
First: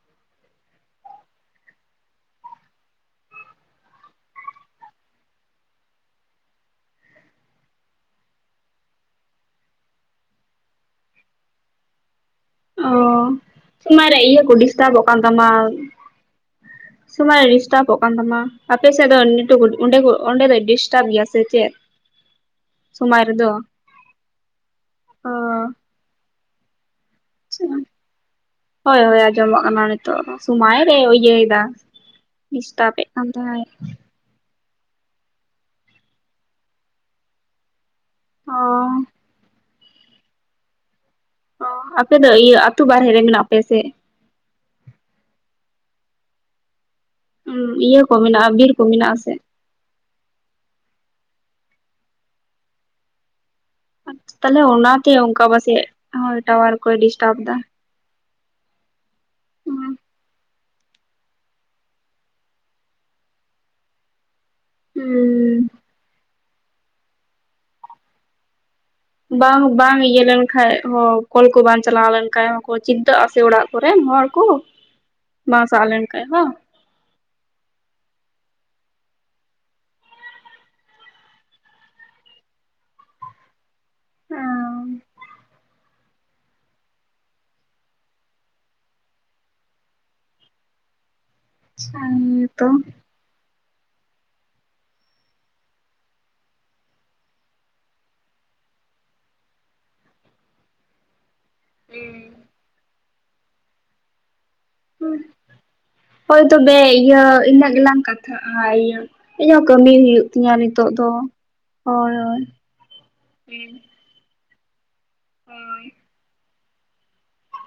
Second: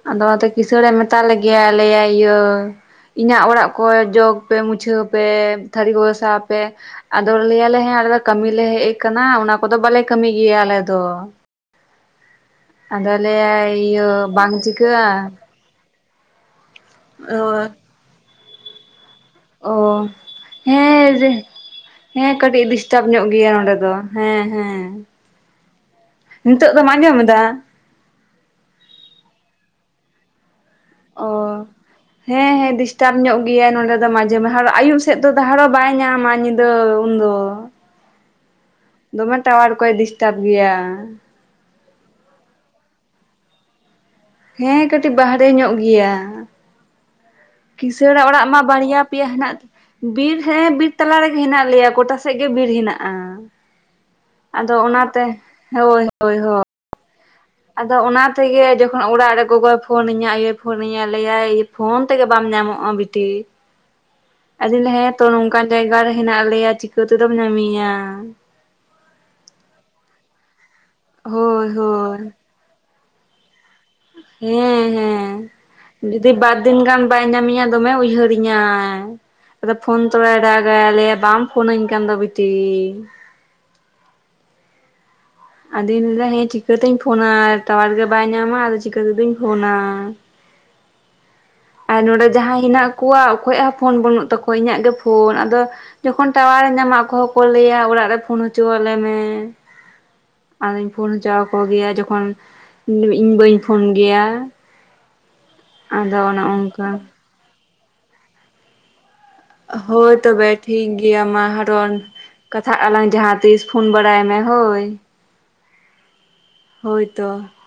S2: ᱟᱫᱚ ᱚᱱᱟᱛᱮ ᱠᱤᱥᱟᱹᱬᱮ ᱢᱮᱛᱟ ᱞᱮᱜᱮᱭᱟ, ᱞᱟᱹᱭᱟᱭ ᱤᱭᱟᱹᱼᱼ ᱤᱧᱟᱹᱜ ᱚᱲᱟᱜ ᱠᱚᱨᱮ ᱡᱚᱜᱽ ᱯᱮ, ᱢᱩᱪᱷᱟᱹᱣ ᱯᱮ, ᱛᱷᱟᱹᱨᱤ ᱠᱚ ᱜᱟᱥᱟᱣ ᱯᱮ ᱾ ᱟᱫᱚ ᱞᱟᱹᱭᱭᱟᱞᱮ ᱦᱮ ᱟᱞᱮ ᱫᱚ ᱠᱟᱹᱢᱤᱞᱮ ᱦᱮᱡ ᱠᱟᱱᱟ ᱚᱱᱟ ᱠᱚᱫᱚ ᱵᱟᱞᱮ ᱠᱟᱹᱢᱤ ᱜᱮᱭᱟ ᱟᱞᱮ ᱫᱚ
S1: ᱚ
S2: ᱾ ᱟᱫᱚ ᱞᱟᱹᱭᱟᱭ
S1: ᱥᱚᱢᱚᱭ
S2: ᱤᱭᱟᱹ
S1: ᱨᱮ
S2: ᱵᱟᱝ
S1: ᱠᱚ
S2: ᱪᱤᱠᱼᱼ
S1: ᱰᱤᱥᱴᱟᱵᱚᱜ ᱠᱟᱱ ᱛᱟᱢᱟ, ᱥᱚᱢᱚᱭ ᱰᱤᱥᱴᱟᱵᱚᱜ ᱠᱟᱱ ᱛᱟᱢᱟ, ᱟᱯᱮ ᱥᱮᱫ ᱫᱚ ᱤᱼᱼ
S2: ᱚ ᱦᱮᱸ,
S1: ᱪᱮᱫ?
S2: ᱦᱮᱸ ᱠᱟᱹᱴᱤᱡ ᱰᱤᱥᱴᱟᱵᱽ
S1: ᱥᱚᱢᱚᱭ
S2: ᱧᱚᱜ ᱜᱮᱭᱟ
S1: ᱨᱮᱫᱚ
S2: ᱱᱚᱸᱰᱮ ᱫᱚ ᱾ ᱦᱮᱸ ᱦᱮᱸ,
S1: ᱚ
S2: ᱱᱤᱛᱚᱜ ᱫᱚᱢ ᱟᱸᱡᱚᱢ ᱮᱫᱟ?
S1: ᱦᱚᱭ ᱦᱚᱭ ᱟᱸᱡᱚᱢᱚᱜ ᱠᱟᱱᱟ ᱱᱤᱛᱼᱼ ᱛᱚ ᱥᱚᱢᱟᱭ ᱨᱮ ᱤᱭᱟᱹᱭᱮᱫᱟ,
S2: ᱚ
S1: ᱰᱤᱥᱴᱟᱯᱮᱜ ᱠᱟᱱ ᱛᱟᱢᱟᱭ ᱾
S2: ᱡᱮ ᱞᱟᱦᱟᱨᱮ ᱟᱭᱩᱵ ᱥᱮᱫ ᱫᱚ ᱴᱟᱣᱟᱨᱚ ᱵᱟᱭ ᱧᱟᱢᱟ ᱧᱤᱫᱟᱹ ᱩᱱᱫᱚᱼᱼ
S1: ᱚ
S2: ᱫᱚᱢᱮ ᱴᱟᱣᱟᱨ ᱠᱚᱭ ᱰᱤᱥᱴᱟᱵᱽ ᱜᱮᱭᱟ ᱾
S1: ᱚ ᱟᱯᱮ ᱫᱚ ᱤᱭᱟᱹ ᱟᱹᱛᱩ ᱵᱟᱨᱦᱮ ᱨᱮ ᱢᱮᱱᱟᱜ ᱯᱮᱭᱟ ᱥᱮ?
S2: ᱦᱮᱸ ᱠᱟᱹᱴᱤᱡ ᱵᱟᱦᱨᱮ ᱧᱚᱜ ᱜᱮᱭᱟ ᱾
S1: ᱤᱭᱟᱹ ᱠᱚ
S2: ᱠᱤᱥᱟᱹᱬᱟᱜ ᱚᱲᱟᱜ
S1: ᱢᱮᱱᱟᱜᱼᱟ
S2: ᱢᱟ
S1: ᱵᱤᱨ ᱠᱚ
S2: ᱵᱟᱨᱭᱟ
S1: ᱢᱮᱱᱟᱜᱼᱟ
S2: ᱯᱮᱭᱟ
S1: ᱥᱮ?
S2: ᱦᱮᱱᱟᱜᱼᱼ ᱵᱤᱨ ᱦᱮᱸ ᱵᱤᱨ ᱛᱟᱞᱟ ᱨᱮᱜᱮ ᱢᱮᱱᱟᱜ ᱞᱮᱭᱟ, ᱜᱚᱴᱟ ᱥᱮᱫ ᱜᱮ ᱵᱤᱨ ᱢᱮᱱᱟᱜᱼᱟ ᱾
S1: ᱛᱟᱦᱞᱮ ᱚᱱᱟᱛᱮ ᱚᱱᱠᱟ ᱯᱟᱥᱮᱡ
S2: ᱦᱳᱭ ᱦᱳᱭ ᱦᱳᱭ
S1: ᱴᱟᱣᱟᱨ ᱠᱚᱭ ᱰᱤᱥᱴᱟᱵᱽ ᱮᱫᱟ ᱾
S2: ᱟᱫᱚ ᱚᱱᱟ ᱛᱮᱜᱮ ᱡᱚᱠᱷᱚᱱ ᱚᱲᱟᱜ ᱨᱮ ᱜᱚᱜᱚᱭ ᱯᱷᱳᱱᱟᱹᱧᱟ, ᱟᱭᱳᱭ ᱯᱷᱳᱱᱟᱹᱧᱟ ᱞᱟᱹᱭᱟᱭᱼᱺ ᱯᱷᱳᱱ ᱛᱮᱜᱮ ᱵᱟᱢ ᱧᱟᱢᱚᱜᱼᱟ ᱵᱤᱴᱤ ᱾ ᱟᱫᱩᱧ ᱞᱟᱹᱭᱟᱭᱟ ᱛᱚ
S1: ᱦᱩᱸ
S2: ᱱᱚᱝᱠᱟᱱ ᱡᱟᱭᱜᱟ ᱨᱮ ᱦᱮᱱᱟᱜ ᱞᱮᱭᱟ ᱪᱤᱠᱟᱹ ᱛᱮᱫᱚᱢ ᱧᱟᱢᱤᱧᱟ ᱾
S1: ᱵᱟᱝ ᱵᱟᱝ ᱤᱭᱟᱹ ᱞᱮᱱᱠᱟᱡ ᱦᱚᱸ ᱠᱚᱞ ᱠᱚ
S2: ᱦᱳᱭ
S1: ᱵᱟᱝ ᱪᱟᱞᱟᱣ
S2: ᱦᱳᱭ
S1: ᱞᱮᱱᱠᱷᱟᱡ ᱦᱚᱸᱠᱚ ᱪᱤᱱᱛᱟᱹᱜᱼᱟ ᱥᱮ ᱚᱲᱟᱜᱼᱼ
S2: ᱦᱮᱸ ᱦᱮᱸ,
S1: ᱥᱟᱦ ᱞᱮᱱᱠᱷᱟᱡ
S2: ᱡᱩᱫᱤ
S1: ᱵᱟᱝ?
S2: ᱵᱟᱨ ᱫᱤᱱ ᱜᱟᱱᱼᱼ ᱵᱟᱭ ᱧᱟᱢᱤᱧᱟ ᱫᱚᱢᱮ ᱩᱭᱦᱟᱹᱨᱤᱧᱟᱭ ᱾ ᱟᱫᱚ ᱯᱷᱳᱱ ᱛᱚᱲᱟ ᱫᱟᱜᱟᱭ ᱞᱟᱹᱭᱟᱭ ᱵᱟᱢ ᱯᱷᱳᱱᱟᱹᱧ ᱠᱟᱱ ᱫᱚ ᱵᱤᱴᱤ ᱾
S1: ᱚ [unintelligible]
S2: ᱟᱫᱩᱧ ᱞᱟᱹᱭᱟᱭᱟ ᱪᱤᱠᱟᱹᱛᱤᱧ ᱯᱷᱳᱱᱟ, ᱴᱟᱣᱟᱨ ᱜᱮ ᱵᱟᱭ ᱧᱟᱢᱟ ᱟᱫᱚ ᱪᱤᱠᱟᱹ ᱞᱮᱠᱟᱛᱤᱧ ᱯᱷᱳᱱᱟ ᱾
S1: ᱟᱪᱪᱷᱟ
S2: ᱟᱨ ᱱᱚᱸᱰᱮ
S1: ᱦᱮᱸ
S2: ᱡᱟᱦᱟᱸᱭ
S1: ᱛᱚ᱾
S2: ᱦᱮᱱᱟᱜ ᱠᱚᱣᱟ ᱚᱠᱚᱭᱟᱜ ᱦᱚᱸ ᱯᱷᱳᱱ ᱵᱟᱹᱱᱩᱜ ᱼᱼ ᱛᱚᱠᱚ ᱤᱧᱟᱹᱜ ᱜᱮ ᱯᱷᱳᱱ ᱟᱫᱚᱼᱼ ᱡᱚᱠᱷᱚᱱ ᱴᱟᱣᱟᱨᱮ ᱧᱟᱢᱟ ᱟᱠᱚᱦᱚᱸ ᱠᱚ ᱞᱟᱹᱭᱟ ᱚᱲᱟᱜ ᱨᱮ ᱯᱷᱳᱱ ᱦᱚᱪᱚ ᱟᱞᱮ ᱢᱮ ᱾ ᱟᱫᱚᱧ ᱯᱷᱳᱱ ᱦᱚᱪᱚ ᱟᱠᱚᱜᱮᱭᱟ, ᱡᱚᱠᱷᱚᱱ ᱤᱧ ᱵᱟᱹᱧ ᱯᱷᱳᱱ ᱜᱮᱭᱟ ᱾
S1: ᱦᱳᱭ ᱛᱚᱵᱮ
S2: ᱚᱱᱠᱟ
S1: ᱤᱭᱟᱹ ᱤᱱᱟᱹᱜ ᱜᱮᱞᱟᱝ ᱠᱟᱛᱷᱟᱜᱼᱟ ᱤᱭᱟᱹᱼᱼ
S2: ᱦᱳᱭ ᱛᱚᱵᱮ ᱴᱷᱤᱠ ᱜᱮᱭᱟ ᱢᱟ ᱦᱟᱨᱚᱱ,
S1: ᱦᱳᱭ ᱦᱳᱭ᱾
S2: ᱠᱟᱛᱷᱟᱜ ᱟᱞᱟᱝ ᱡᱟᱦᱟᱸ ᱛᱤᱥ ᱯᱷᱳᱱ ᱵᱟᱲᱟᱼᱼ ᱵᱟᱲᱟᱭ ᱢᱮ ᱦᱳᱭ ᱾
S1: ᱦᱳᱭ
S2: ᱦᱳᱭ ᱛᱚ ᱾